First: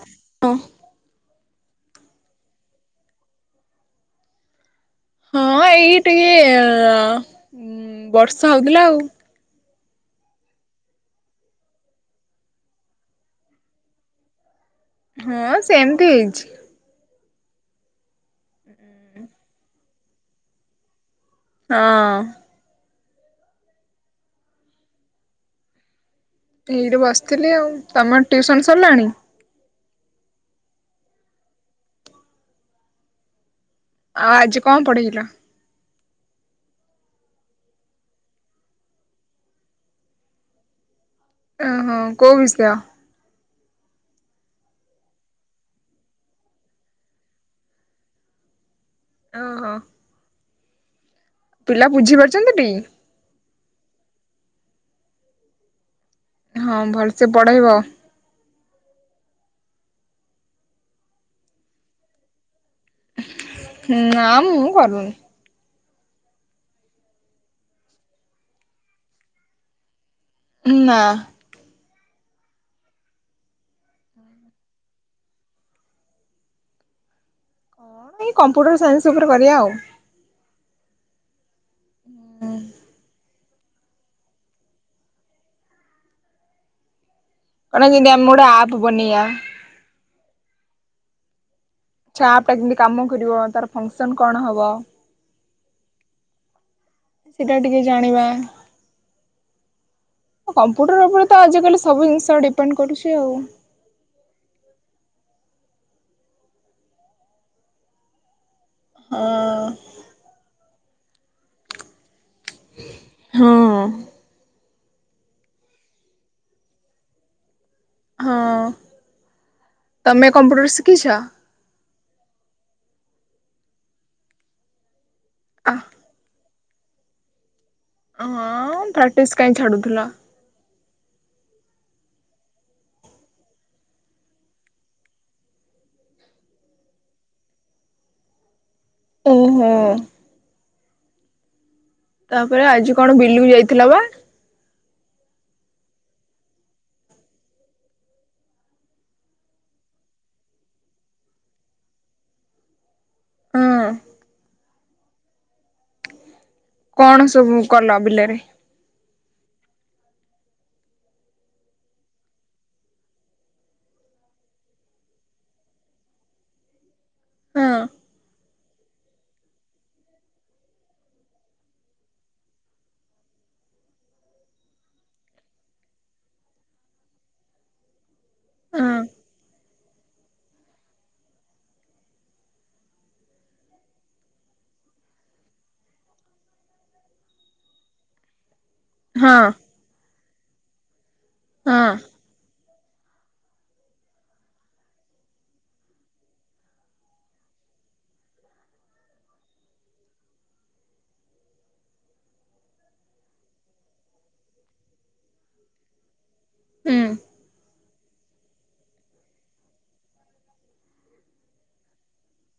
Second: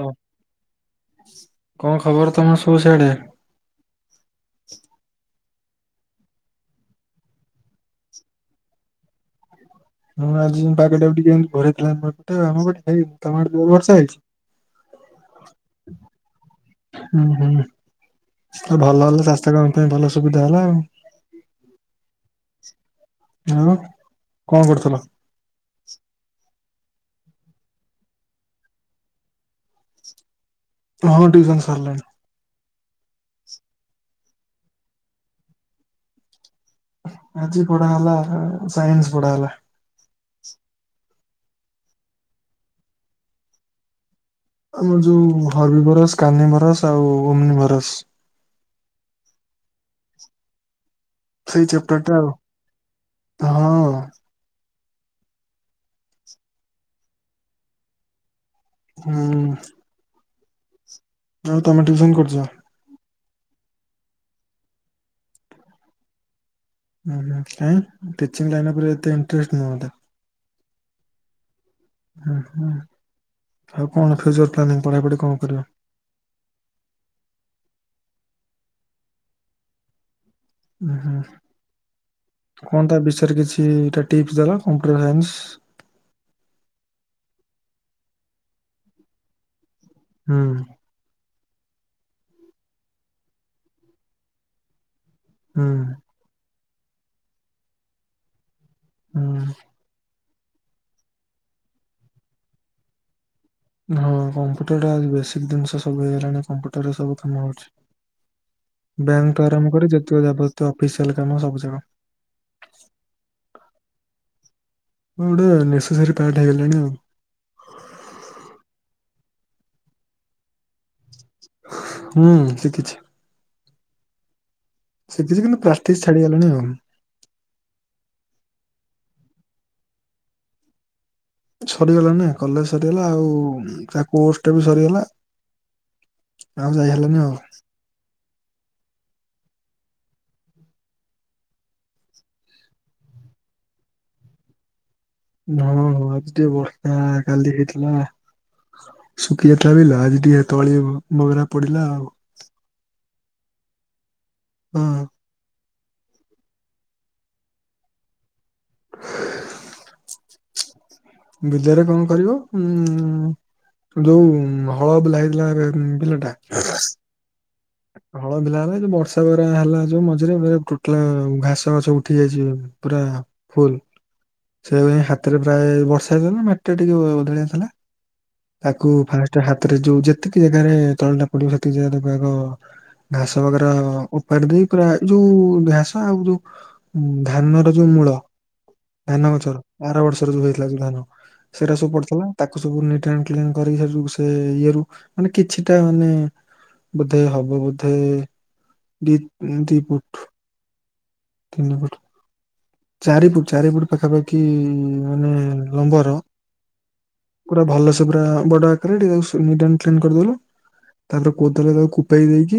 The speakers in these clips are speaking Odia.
ହଁ କଣ ଖବର ତମ ସବୁ ସାଡେ। ହଁ ଏଇ ଟିକେ ବର୍ଷା ହଉଥିଲା ଆଉ। ହଁ ଆଜି ପାଗଟା ବି ଟିକେ ଏମତି ଘୋରେଇଥିଲା ଆଉ, ମୁଁ କହିଲି ଭାଇ ତମ ଆଡେ ଜୋର୍ ବର୍ଷା ହେଇଛି? ହଁ ସେମତି ହେଇଛି। ହୁଁ ହୁଁ। ଭଲ ହେଲ ସ୍ୱାସ୍ଥ୍ୟ କାମ ପାଇଁ ଭଲ ସୁବିଧା ହେଲା ଆଉ। ହଁ। ହଁ କଣ କରୁଥିଲ? ଏଇଠି ବସିଥିଲି ଆଉ, ତମର ଟିଉସନ ସରିଲାଣି? ହଁ ଟିଉସନ୍ ସରିଲାଣି। ଆ ଆଜି କଣ ପଢେଇଲ? ଆଜି ପଢା ହେଲା ସାଇନ୍ସ ପଢା ହେଲା। ଓ ହୋ, କୋଉ ବିଷୟ? ଆମର ଯୋଉ ହର୍ବି ଭରସ, କାହ୍ନି ଭରସ ଆଉ ଓମନି ଭରସ। ଓ ହୋ। ସେଇ ପିଲା ଚାପ୍ଟର ଟା ବୁଝି ଆଉ। ପାରୁଛନ୍ତି ଟି? [inaudible] ହଁ, ଭଲସେ ପଢେଇବ । ହୁଁ। ଆଉ ତମେ ଟ୍ୟୁସନ କରୁଛ? ନା ମୁଁ କରୁନି। କାଇଁ ଟିଚିଂ ଲାଇନ ଉପରେ ଏତେ ଇଣ୍ଟରେଷ୍ଟ ନୁହଁ ବଧେ? ନା। ଆଉ କଣ ଫ୍ୟୁଚର ପ୍ଲାନିଂ ପଢାପଢି କଣ କରିବ? କଣ ଏଇ କମ୍ପ୍ୟୁଟର ସାଇନ୍ସ ଉପରେ କରିବା ଆଉ। ଉଁ ହୁଁ। କଣ ତା ବିସୟରେ କିଛି? ଟିପ୍ସ ଦେଲ, କମ୍ପ୍ୟୁଟର୍ ସାଇନ୍ସ। [unintelligible] ଯେମତିି ଆମେ ଗୋଟେ ଆପ ବନେଇବା। ହୁଁ। ସେ ଚାପ ଟା କେମତି କାମ କରିବ ତାର ଫଙ୍କସନ କଣ ହବ? ହୁଁ। ସେଟା ଟିକେ ଜାଣିବା। ହୁଁ। କମ୍ପ୍ୟୁଟର ଉପରେ ତ ଆଜିକାଲି ସବୁ ଜିନିଷ ଡିପେଣ୍ଡ କରୁଛି ଆଉ। ହଁ କମ୍ପୁଟରଟା ଆଜି ବେସିକ ଜିନିଷ ସବୁ ହେଇଗଲାଣି, କମ୍ପୁଟରରେ ସବୁ କାମ ହଉଛି। ବ୍ୟାଙ୍କ ଠୁଁ ହଁ। ଆରମ୍ଭ କରି ଯେତିକ ଯାବତ୍ୟ ଫିସଲ କାମ ସବୁ ଜଣା। ହଁ। ଗୋଟେ ନେସେସରୀ ପ୍ୟାଣ୍ଟ ହେଇଗଲାଣି ଆଉ । ହଁ ତମେ କମ୍ପ୍ୟୁଟର ଶିଖିଛ? ହୁଁ ଶିଖିଛି। ଶିଖିଛି କିନ୍ତୁ ପ୍ରାକ୍ଟିସ ଛାଡିଗଲାଣି ଆଉ। ହଁ ପ୍ରାକ୍ଟିସ୍ କାଇଁ ଛାଡୁଥିଲ। ସରିଗଲାନି ନା କଲେଜ ସରିଗଲା ଆଉ ତା କୋସ ଟା ବି ସରିଗଲା ଆଉ ଯାଇ ହେଲାନି ଆଉ। ଓ ହୋ। ତାପରେ ଆଜି କଣ ବିଲୁକୁ ଯାଇଥିଲ ବା। ହଁ ହଁ ଆଜି ଟିକେ ବର୍ଷା କାଲି ହେଇଥିଲା, ଶୁଖି ଯାଇଥିଲା ବିଲ ଆଜି ଟିକେ ତଳି ବଗରା ପଡିଲା ଆଉ। ହଁ। ହଁ। କଣ ସବୁ କଲ ବିଲରେ? ବିଲରେ କଣ କରିବ ଉ ଯୋଉ ହଳ ବୁଲା ହେଇଥିଲା ଏ ବିଲ ଟା। ହଁ ହଳ ବୁଲା ହେଲା ବର୍ଷଙ୍କର ହେଲା ଯୋଉ ମଝିରେ ମ ଟୋଟାଲ ଘାସ ଘସ ଉଠି ଯାଇଛି, ପୁରା ଫୁଲ ସେ ହାତରେ ପ୍ରାୟ ବର୍ଷା ହେଇଥିଲା ମାଟିଟା ଟିକେ ଓଦଳଆଥିଲା ହଁ ତାକୁ ଫାଷ୍ଟ ହାତରେ ଯୋଉ ଯେତିକି ଜାଗାରେ ଚଳଟା ପଡିବ ସେତିକି ଜାଗା ତାକୁ ଆଗ। ଘାସ ବଗେର ଉପାର ଦେଇ ପୁରା ଏ ଯୋଉ ଘାସ ଆଉ ଯୋଉ ଧାନର ଯୋଉ ମୂଳ। ଧାନ ହଁ ଗଛ ଆର ବର୍ଷ। [unintelligible] ରୁ ଧାନ। ସେଇଟା ସବୁ ହଁ ପଡିଥିଲା ତା [unintelligible] ସେ ଇଏ ରୁ ମାନେ କିଛିଟା ମାନେ ବୋଧେ ହ ବୋଧେ ଦି ଦି ଫୁଟ ତିନି ଫୁଟ ଚାରି ଫୁଟ ଚାରି ଫୁଟ ପାଖାପାଖି ମାନେ ଲମ୍ବର ହୁଁ। ଭଲ ସେ ପୁରା ବଡ ଆକାରରେ ଟିକେ ନିଟ ଆଣ୍ଡ କ୍ଲିନ୍ କରିଦଲୁ ତାପରେ କୋଦଳରେ କୁ କୁପେଇ ଦେଇକି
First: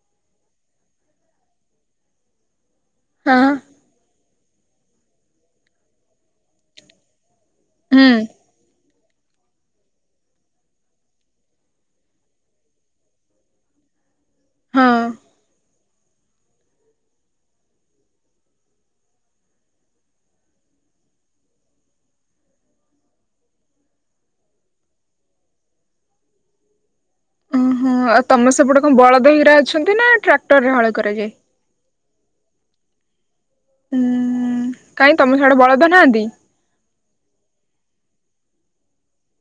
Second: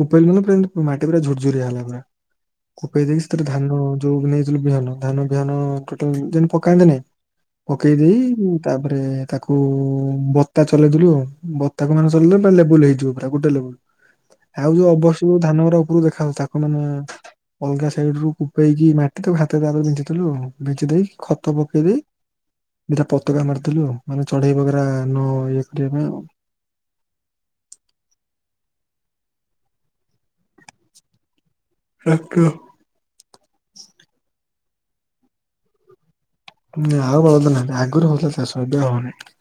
କୁପେଇଲା ଦେଲା ପରେ ମାଟି ପୁରା ଝୁର୍ ଝୁରିଆ ହେଲା ପୁରା । କୁପେଇ ଦେଇକି ସେଥିରେ ହଁ ଧାନ ଯୋଉ ନେଇ ଧାନ ବିହନ ଧାନ ବିହନ ଟୋଟାଲି ଯେମତି ପକାନ୍ତିନି । ପକେଇ ହୁଁ ଦେଇ ତାପ ରେ ତାକୁ ବତା ଚଲେଇଦେଲୁ ବତା କ ମାନେ ଚଲେଇଲେ ପୁରା ଲେବୁଲ ହେଇଯିବ । ତାକୁ ଦେଲେ ଲୁ । ଆଉ ଯୋଉ ହଁ। ଅବଶ୍ୟ ଯ ଧାନ ଉପରୁକୁ ଦେଖ ତାକୁ ମାନେ ଅଲଗା ସାଇଡ ରୁ କୁପେଇକି ମାଟି ତାକୁ ହାତରେ ଦାବିଦେଇ ବିଞ୍ଚିଥିଲୁ ବିଞ୍ଚି ଦେଇକି ଖତ ପକେଇ ଦେଇ ଦିଟା ପତାକା ମାରିଥିଲୁ ମାନେ ଚଢେଇ ବଗରା ନ ଇଏ କରିବା ପାଇଁ ଆଉ। ଓହୋ ଆଉ ତମ ସେପଟେ କଣ ବଳଦ ହେରିକା ଅଛନ୍ତି ନା ଟ୍ରାକ୍ଟରରେ ହଳ କରାଯାଏ। ଟ୍ରାକ୍ଟର। ହୁଁ କାଇଁ ତମ ସିଆଡେ ବଳଦ ନାହାନ୍ତି । ଆଉ ବଳଦ ନାହାଁନ୍ତି ଆଗରୁ ହଉଥିଲା ଚାଷ ଏବେ ହଉନି ।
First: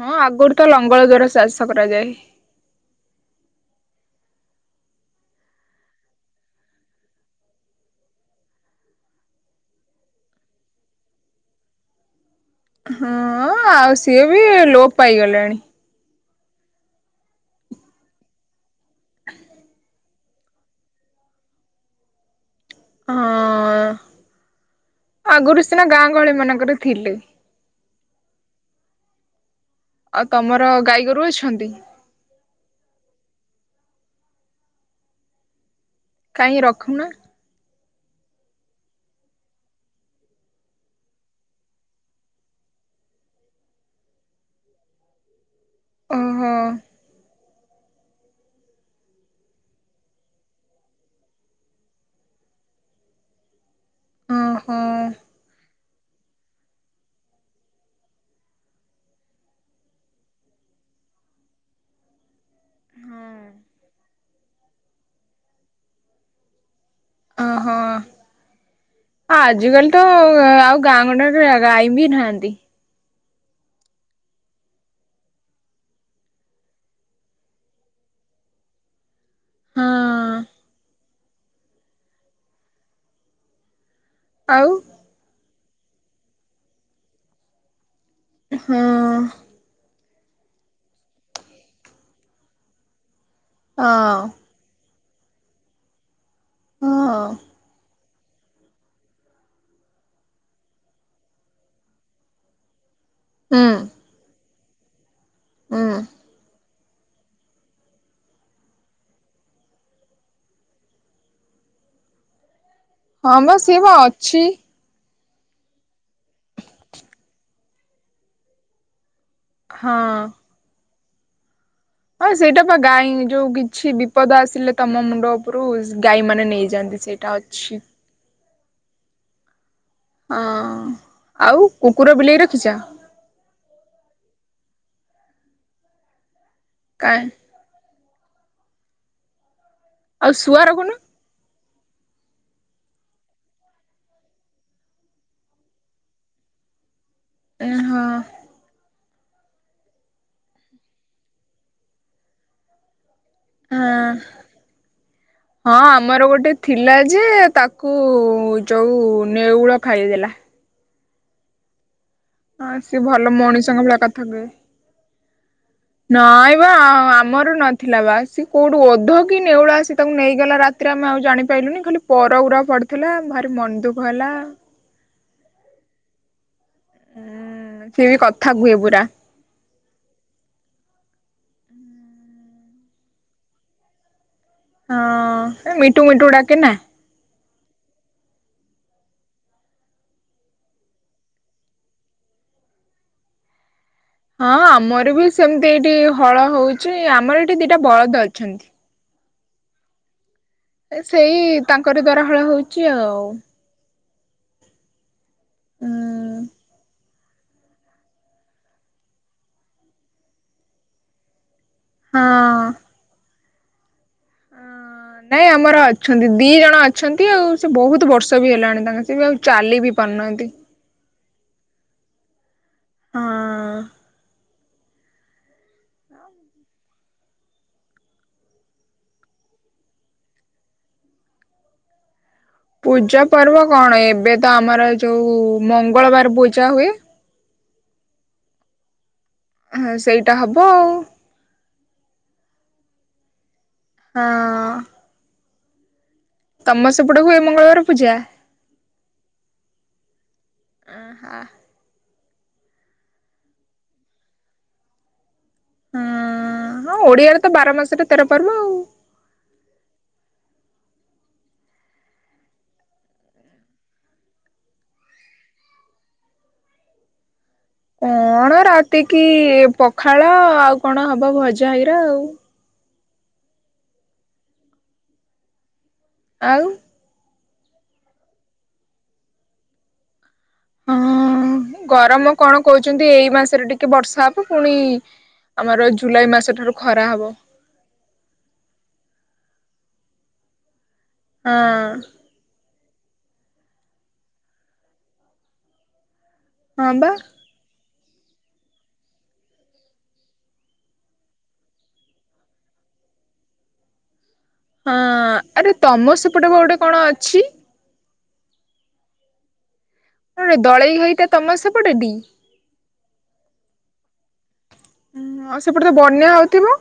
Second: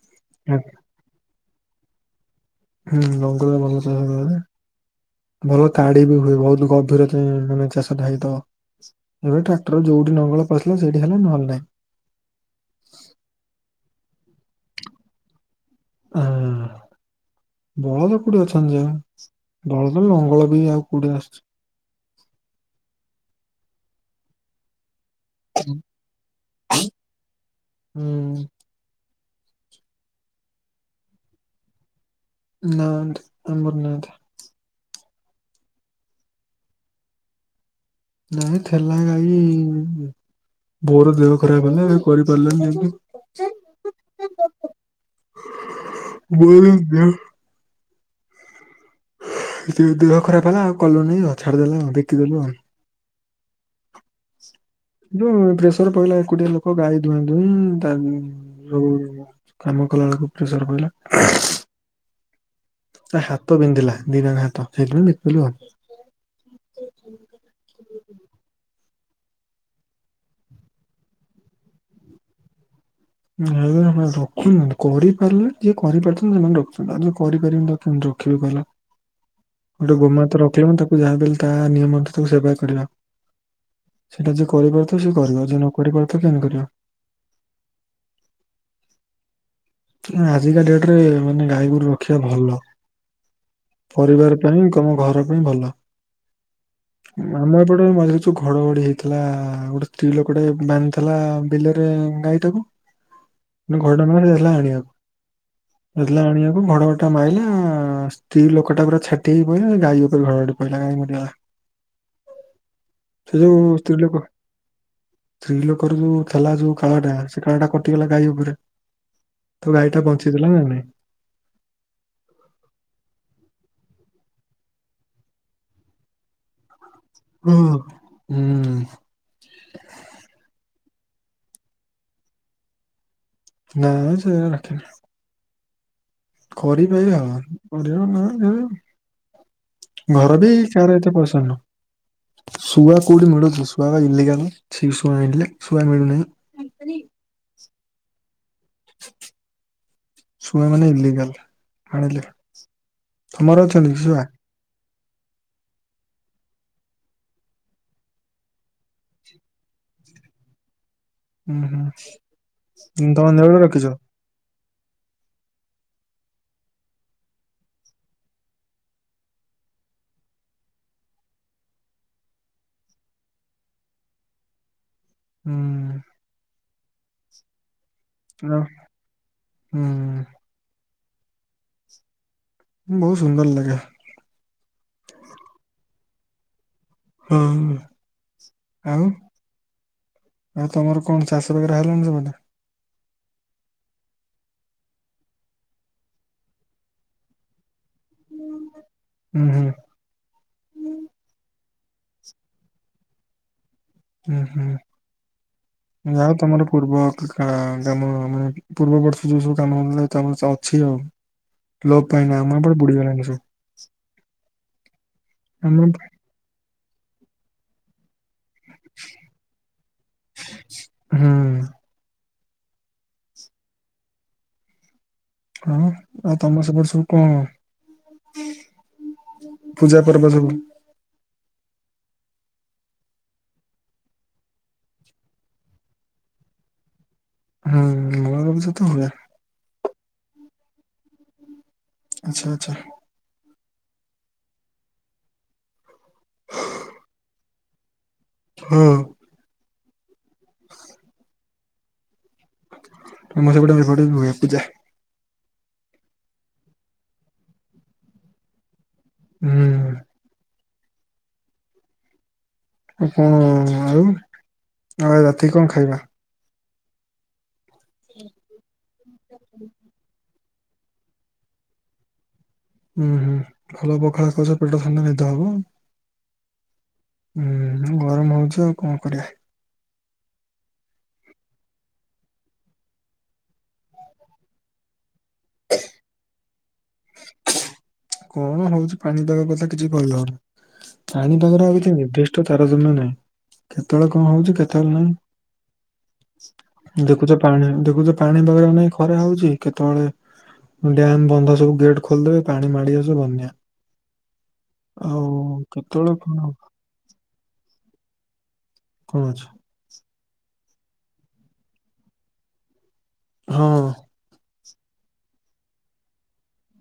ହଁ ଆଗରୁ ତ ଲଙ୍ଗଳ ଦ୍ଵାରା ଚା ଚାଷ କରାଯାଏ। ହୁଁ ଲଙ୍ଗଳ ଭଲ ଚାଷ କରାଯାଏ ଭଲ ତାଡି ବି ହୁଏ ବହୁତ ଗଭୀର ମାନେ ଚାଷ ହେଇଥିବ ଏବେ ଟ୍ରାକ୍ଟର ଯୋଉଠି ଲଙ୍ଗଳ ପଶିଲା ସେଇଠି ହେଲା ନ ହେଲେ ନାହିଁ । ହଁ ଆଉ ସିଏ ବି ଲୋପ ପାଇଗଲଣି। ହଁ ବଳଦ କୋଉଠି ଅଛନ୍ତି ଯଉ ବଳଦର ଲଙ୍ଗଳ ବି ଆଉ କୋଉଠି ଆସୁଛି । ହଁ। ଆଗରୁ ସିନା ଗାଁ ଗହଳି ମାନଙ୍କରେ ଥିଲେ । ହୁଁ। ଆଉ ତମର ଗାଈଗୋରୁ ଅଛନ୍ତି? ନାହାଁନ୍ତି ନା ଆମର ନାହାଁନ୍ତି। କାଇଁ ରଖୁନ। ନାଇଁ ଥିଲା ଗାଈ, ବୋଉର ଦେହ ଖରାପ ହେଲା କରିପାରିଲାନି । ଓହୋ ବୋଉର ଦେ ଦେହ ଖରାପ ହେଲା ଆଉ କଲୁନି ଆଉ ଛାଡିଦେଲା ଆଉ ବିକିଦେଲୁ ଆଉ। ଅ ହୋ । ଯୋଉ ପ୍ରେସର ପଇଲା ଏକୁଟିଆ ଲୋକ ଗାଈ ଦୁହାଁ ଦୁହିଁ ତା ଯୋଉ କାମ କଲା ବେଳକୁ ପ୍ରେସର ପଇଲା । ତା ହାତ ବିନ୍ଧିଲା ଦିଟାଙ୍କ ହାତ [unintelligible] ବିକି ଦେଲୁ ଆଉ। ଆଜି କାଲି ତ ଆଉ ଗାଁ ଗଣ୍ଡାରେ ଗାଈ ବି ନାହାନ୍ତି । ରଖୁ କରିପାରିଲେ ଯିଏ କରିପାରୁଛନ୍ତି ସେମାନେ ରଖୁଛନ୍ତି, ଆଉ ଯେ କରିପାରିବନି ତ କେମିତି ରଖିବି କହିଲ। ଗୋଟେ ହଁ ଗୋମାତା ରଖିଲେ ମୁଁ ତାକୁ ଯାହା ତା ନିୟମକୁ ତାକୁ ସେବା କରିବା । ସେଇଟା ଯିଏ ଆଉ କରିପାରୁଥିବ ସେଏ କରିବ, ଯିଏ ନ କ କରିପାରୁଥିବ କେମିତି କରିବ? ହଁ। ଆଜିକା ଡେଟ ରେ ମାନେ ଗାଈଗୋରୁ ରଖିବା ଭଲ। ହଁ ପରିବାର ପାଇଁ କ ଘର ପାଇଁ ଭଲ। ହଁ। ଆମର ଏପଟେ ମ ଯୋଉ ଘଡଘଡି ହେଇଥିଲା ଗୋଟେ ସ୍ତ୍ରୀଲୋକଟେ ବାନ୍ଧିଥିଲା ବିଲରେ ଗାଈ ଟାକୁ, ହୁଁ ମାନେ ଘଡଘଡ଼ି ମାଇଲା ସେ ଯାଇଥିଲା ଆଣି ହୁଁ କୁ। ଇଥିଲା ଆଣିବାକୁ ଘଡଘଡି ମାଇଲା ସ୍ତ୍ରୀ ଲୋକ ଟା ପୁରା ଛାଟି ହେଇ ପଇଲା, ଗାଈ ଉପରେ ଘଡ଼ଘଡ଼ି ପଇଲା ଗାଈ ମରିିଗଲା। ହଁ ବା ସେ ବା ଅଛି। ସ୍ତ୍ରୀ ଲୋକର ଯୋଉ ଥିଲା ଯୋଉ କାଳଟା ସେ କାଳ ଟା କଟିଗଲା ଗାଈ ଉପରେ। ତ ଗାଈଟା ହଁ। ବଞ୍ଚେଇଦେଲା ନା ନାହିଁ? ହଁ ସେଇଟା ପା ଗାଈ ଯୋଉ କିଛି ବିପଦ ଆସିଲେ ତମ ମୁଣ୍ଡ ଉପରୁ ଗାଈ ମାନେ ନେଇଯି ଜାନ୍ତି ସେଇଟା ଅଛି। ହୁଁ। ଅ ଆଉ କୁକୁର, ବିଲେଇ ରଖିଛ? ନାଇଁ ସେ ରଖିନି। କରିପାରିବା କାଇଁ ଆଉ କରିବା ନା। ହଁ। ଆଉ ଘର ବି ଶୁଆ ରଖୁନ କାହାର ଏତେ ପସନ୍ଦ ନୁହଁ। ଶୁଆ କୋଉଠି ମିଳୁଛି ଶୁଆ ବା ଇଲିଗାଲ। [unintelligible] ଶୁଆ ଆଣିଲେ ଶୁଆ ମିଳୁନାହିଁ। ଓ ହଁ। ଶୁଆ ମାନେ ଇଲିଗାଲ ଆଣିଲେ। ତମର ଅ ଅଛନ୍ତି କି ଶୁଆ? ହଁ ଆମର ଗୋଟେ ଥିଲା ଯେ ତାକୁ-ଉ-ଉ -ଉ ଯୋଉ ନେଉଳ ଖାଇଦେଲା। ହୁଁ ହୁଁ। ହଁ ସିଏ ଉଁ, ତମ ଭଲ ଦେଉଳରେ ମଣିଷଙ୍କ ରଖିଛ? ଭଳିଆ କଥା କୁହେ। ନାଇଁ ବା ଆ ଆମର ନଥିଲା ବା ସିଏ କୋଉଠୁ ଓଧ କି ନେଉଳ ଆସି ତାକୁ ନେଇଗଲା ରାତିରେ ଆମେ ଆଉ ଜାଣିପାଇଲୁନି। ଖାଲି ପର ଉରାକ ପଡିଥିଲା ଭାରି ମନ ଦୁଃଖ ହେଲା। ହୁଁ। ହୁଁ। ସିଏ ବି କଥା ଆଉ କୁହେ ପୁରା। ହୁଁ ବହୁତ ସୁନ୍ଦର ଲାଗେ। ହଁ ଏ ମିଟୁ ମିଟୁ ଡାକେ ନା। ଅ ହ, ଆଉ ଆଉ ତମର କଣ ଚାଷ ବଗେରା ହେଲାଣି ସେପଟେ? ହଁ ଆମର ବି ସେମିତି ଏଇଠି ହଳ ହଉଛି ଆମର ଏଠି ଦିଟା ବଳଦ ଅଛନ୍ତି। ହୁଁ ହୁଁ। ସେଇ ତାଙ୍କରି ଦ୍ୱାରା ହଳ ହଉଛି ଆଉ ହୁଁ ଉଁ ହୁଁ। ଆଉ ତମର ପୂର୍ବ ହଁ ତମ ମାନେ ପୂର୍ବବର୍ଷ ଯୋଉ ସବୁ କାମ [unintelligible] ଅଛି ଆଉ ଲୋପ ପାଇନା ଆମର ଏପଟେ ବୁଡି଼ ଗଲାଣି ସବୁ। [unintelligible] ହଁ। ନାଇଁ ଆମ ଆମର ଏପ- ଅଛନ୍ତି ଦି ଜଣ ଅ ଅଛନ୍ତି ଆଉ ସେ ବହୁତ ବ ୟସ ହେଲାଣି ବି ତାଙ୍କୁ, ସେ ଆଉ ଚାଲି ବି ପାରୁନାହାନ୍ତି। ହୁଁ। ହଁ। ହଁ ଆଉ ତମ ସେପଟେ ସବୁ କଣ ପୂଜା ପର୍ବ ସବୁ? ପୂଜା ପର୍ବ କଣ ଏବେ ତ ଆମର ଯୋଉ-ଉ-ଉ ମଙ୍ଗଳବାର ପୂଜା ହୁଏ। ହୁଁ ହୁଁ ମଙ୍ଗଳ ପୂଜା ତ ହୁଏ। ହଁ ସେଇଟା ହବ ଆଉ। ଆଛା। ହଁ। ତମ ସେପଟେ ହୁଏ ମଙ୍ଗଳବାର ପୂଜା? ହଁ। ଆଁ ହାଁ। ତମ ସେପଟେ [unintelligible] ବି ହୁଏ ପୂଜା। ହଁ-ଅ-ଅ-ଅ ଓଡିଆରେ ତ ବାର ମାସରେ ତେର ପର୍ବ ଆଉ। ହୁଁ। କଣ ଆଉ, ଆଉ ରାତି କି କଣ ଖାଇବା? କଣ ରାତି କି ପଖାଳ ଆଉ କଣ ହବ ଭଜା ହେଇରା ଆଉ। ହୁଁ ହୁଁ ଭଲ ପଖାଳ ଖାଉଛ ପେଟ ଥଣ୍ଡା ନିଦ ହବ ଆଉ। ଆଉ। ହୁଁ ଗରମ ହଉଛି ଆଉ କଣ କରିବା। ହଁ ଗରମ କଣ କହୁଚନ୍ତି ଏଇ ମାସରେ ଟିକେ ବର୍ଷା ହବ ପୁଣି ଆମର ଜୁଲାଇ ମାସ ଠାରୁ ଖରା ହବ କଣ ହଉଛି ପାଣିପାଗ କଥା କିଛି କହିହବନି। ପାଣିପାଗ ରେ ଆଉ ହଁ କିଛି ନିର୍ଦ୍ଧିଷ୍ଟ ତାରତମ୍ୟ ନାହିଁ। କେତେବେଳେ କଣ ହଉଛି କେତେବେଳେ ହଁ ନାହିଁ। ବା ଦେଖୁଛ ପାଣି ଦେଖୁଛ ପାଣି ପାଗ ପାଇଁ ଖରା ହଉଛି, କେତେବେଳେ ଡ୍ୟାମ ବନ୍ଧ ସବୁ ଗେଟ୍ ଖୋଲିଦେବେ ପାଣି ମାଡ଼ି ଆସୁ ବନ୍ୟା ହଁ ଆଉ ଆରେ କେତେବେଳେ ତମ କଣ ହବ? ସେପଟେବା ଗୋଟେ କଣ ଅଛି? କଣ ଅଛି? ହେ ଦଳେଇ ଘାଇ ଟା ତମ ସେପଟେ ଟି? ହଁ। ହଁ ସେପଟେ ତ ବନ୍ୟା ହଉଥିବ?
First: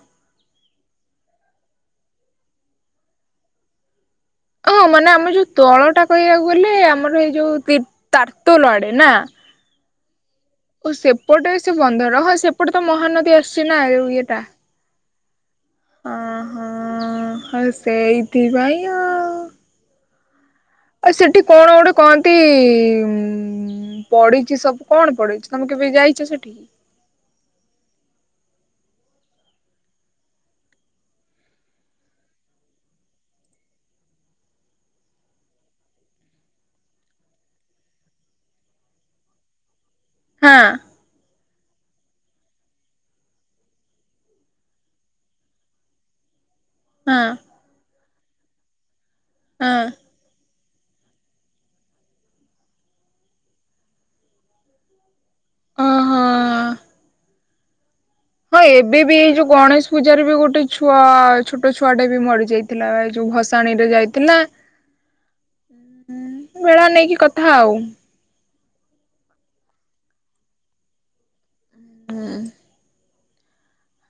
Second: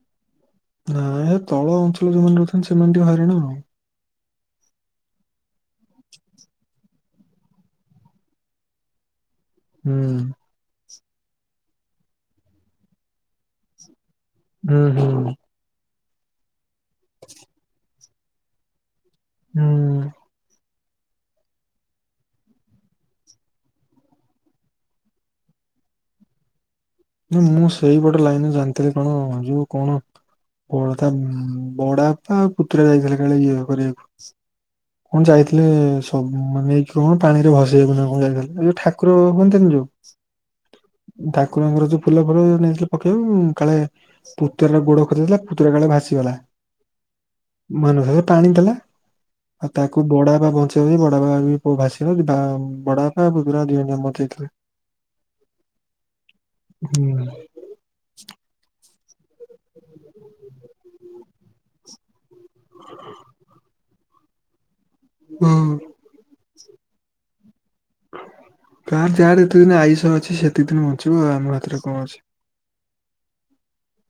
ନାଁ ଏ ତଳ ଅଞ୍ଚଳ ରେ ଯୋଉମାନେ ରହୁଛନ୍ତି ସେମାନେ ଟିକେ ହଇରାଣ ଆଉ। ଓଃ ମାନେ ଆମେ ଯୋଉ ତଳ ଟା କହିବାକୁ ଗଲେ ଆମର ଏଇ ଯୋଉ ବିତ ତାରତୁଲ ଆଡେ ନା? ହୁଁ। ଓ ସେପଟେ ସେ ବନ୍ଧର ହଁ ସେପଟେ ତ ମହାନଦୀ ଆସିଛି ନା ଏ ଉ ୟେ ହୁଁ ହୁଁ। ଅଁ ହଁ ହେ ସେଇଥି ପାଇଁ ଆଉ ହଁ। ଆଉ ସେଠି କଣ ଗୋଟେ କହନ୍ତି ପଡିଛି ସବୁ କଣ ପଡିଚି, ତମେ କେବେ ଯାଇଚ ସେଠି? ମୁଁ ସେଇପଟ ଲାଇନରେ ଜାନଥିଲି କଣ ଯଉ କଣ କଣ ତା ବଡବାପା ଆଉ ପୁତୁରା ଯାଇଥିଲେ କାଳେ ଇଏ କରିବାକୁ କଣ ଯାଇଥିଲେ ସବୁ ମାନେ ନେଇକି କଣ ପାଣିରେ ଭସେଇକୁ ନା କଣ ଯାଇଥିଲେ, ଏ ଯୋଉ ଠାକୁର ହୁଅନ୍ତିନି ଯୋଉ ହଁ। ଠାକୁରଙ୍କ ର ଯୋଉ ଫୁଲ ଫୁଲ ନେଇଥିଲେ ପକେଇବାକୁ କାଳେ ପୁତୁରାର ଗୋଡ ଖସିଯାଇଥିଲା ପୁତୁର କାଳେ ଭାସିଗଲା। ହଁ ମନୋହର। ଟାଣି ଦେଲା। ଆଉ ହଁ ତାକୁ ବଡ଼ାପା ବଞ୍ଚେ ଏଇ ବଡ ବାପା ପୁଅ ଭାସିିବ ତା ବଡ ବାପା ପୁତୁରା ଦିଜଣ ଯାକ ମରି ଯାଇଥିଲେ। ଓହୋ। ହୁଁ। ହଁ ଏବେ ବି ଏଇ ଯୋଉ ଗଣେଶ ପୂଜାରେ ବି ଗୋଟେ ଛୁଆ, ଛୋଟ ଛୁଆଟେ ବି ମରି ଯାଇଥିଲା ଏ ଯୋଉ ଭସାଣୀ ରେ ଯାଇ ନା ବ ଭେଳା ନେଇକି କଥା ଆଉ। କାହାର୍ ଯାଆର ଯେତେ ଦିନ ଆୟୁଷ ଅଛି ସେତିକ ଦିନ ବଞ୍ଚିବ ଆଉ ଆମର ସେଥିରେ କଣ ଅଛି।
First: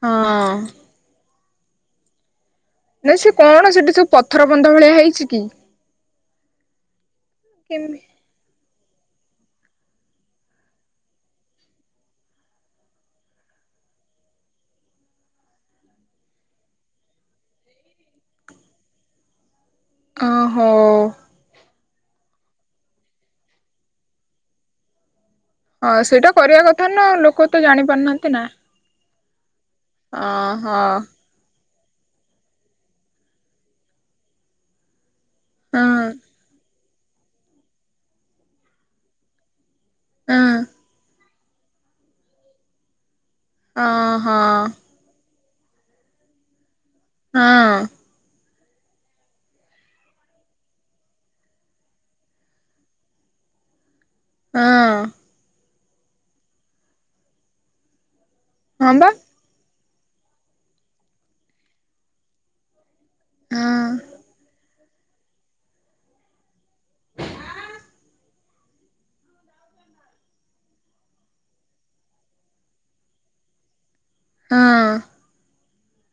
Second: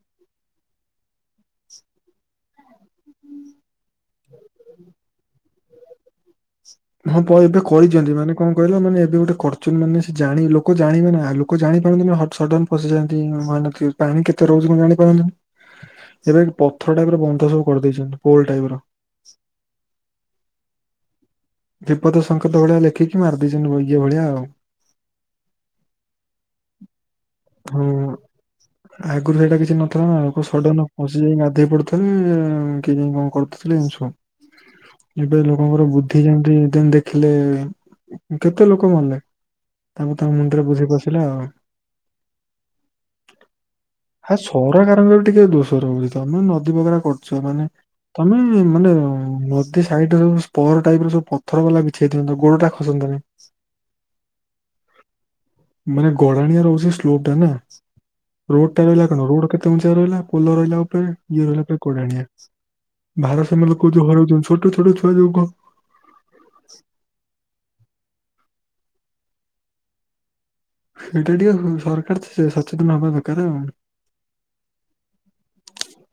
ହଁ-ଅ-ଅ ନାଇ ସେ କଣ ସେଠି ସବୁ ପଥର ବନ୍ଧ ଭଳିଆ ହେଇଛି କି? ହଁ ପ ଏବେ କେମି କହିଛନ୍ତି ମାନେ କଣ କହିଲ ମାନେ ସେଠି ଗୋଟେ କରୁଚୁ ମାନେ ସେ ଜାଣି ଲୋକ ଜାଣିବେ ନା, ଲୋକ ଜାଣିପାରନ୍ତିନି ହଁ ସଡନ୍ ପସିଯାନ୍ତି। [unintelligible] ପାଣି କେତେ ରହୁଛି କଣ ଜାଣିପାରନ୍ତିନି, ଏବେ ପଥର ଟାଇପ ର ବନ୍ଧ ସବୁ କରିଦେଇଛନ୍ତି ପୋଲ ଟାଇପ ର। ଆ ହୋ। ବିପଦ ସଙ୍କେତ ଭଳିଆ ଲେଖିକି ମାରିଦେଇଛନ୍ତି ଇ ଇଏ ଭଳିଆ ଆଉ। ହଁ ସେଇଟା କରିବା କଥା ନା, ଲୋକ ତ ହଁ। ଜାଣିପାରୁନାହାନ୍ତି ନା। ଆଗରୁ ହେଟା କିଛି କେହି ନଥିଲେ ନା ଆଗ ଓହୋ ଶଡ଼ନ ପଶି ଯାଇ ଗାଧୋଇ ପଡୁ। ତଥାପି [unintelligible] କରଥିଲି ସବ୍ ଏବେ ଲୋକଙ୍କର ଭୁଲ ହଁ ସେଦିନ ଦେଖିଲେ କେତେ ଲୋକ, ମଲେ ତାଙ୍କେ ତାଙ୍କ ହଁ ମୁଣ୍ଡରେ ବୁଦ୍ଧି ପସିଲା ଆଉ। ହଁ ହା ହଁ। ସରକାରଙ୍କର ବି ଟିକେ ଦୋଷ ରହୁଛି ତମେ ନଦୀ ବଗା କରୁଛ ହଁ ମାନେ ତମେ ନ ମାନେ-ଏ-ଏ ନଦୀ ସାଇଡ୍ ରେ ସବୁ ସ୍ପଟ ଟାଇପ ର ସବୁ ପଥର ବାଲା ବିଛେଇ ଥାନ୍ତି ଗୋଡ ଟା ଖସତା ନାହିି । ହଁ। ମାନେ ଗଡ଼ାଣିଆ ରହୁଛି ସ୍ଲୋପ ଟା ନା । ରୋଡଟା ହଁ ରହିଲା ବା କଣ ରୋଡ କେ ଉଞ୍ଚା ରହିଲା ପୋଲ ରହିଲା ଉପରେ ଇଏ ରହିଲା ପୁରା ଗଡାଣିଆ । ଭାର ହଁ ସମୟରେ କହୁଛି ଘର ଚେଞ୍ଜ କର। ଛୋଟ ଛୁଆ ଯୋଉ କଣ [unintelligible] ସେଇଟା ଟିକେ ଅ-ଅ-ଅ ସରକାର ତ ସ ସଚେତନ ହବା ଦରକାର ଆଉ। ହଁ।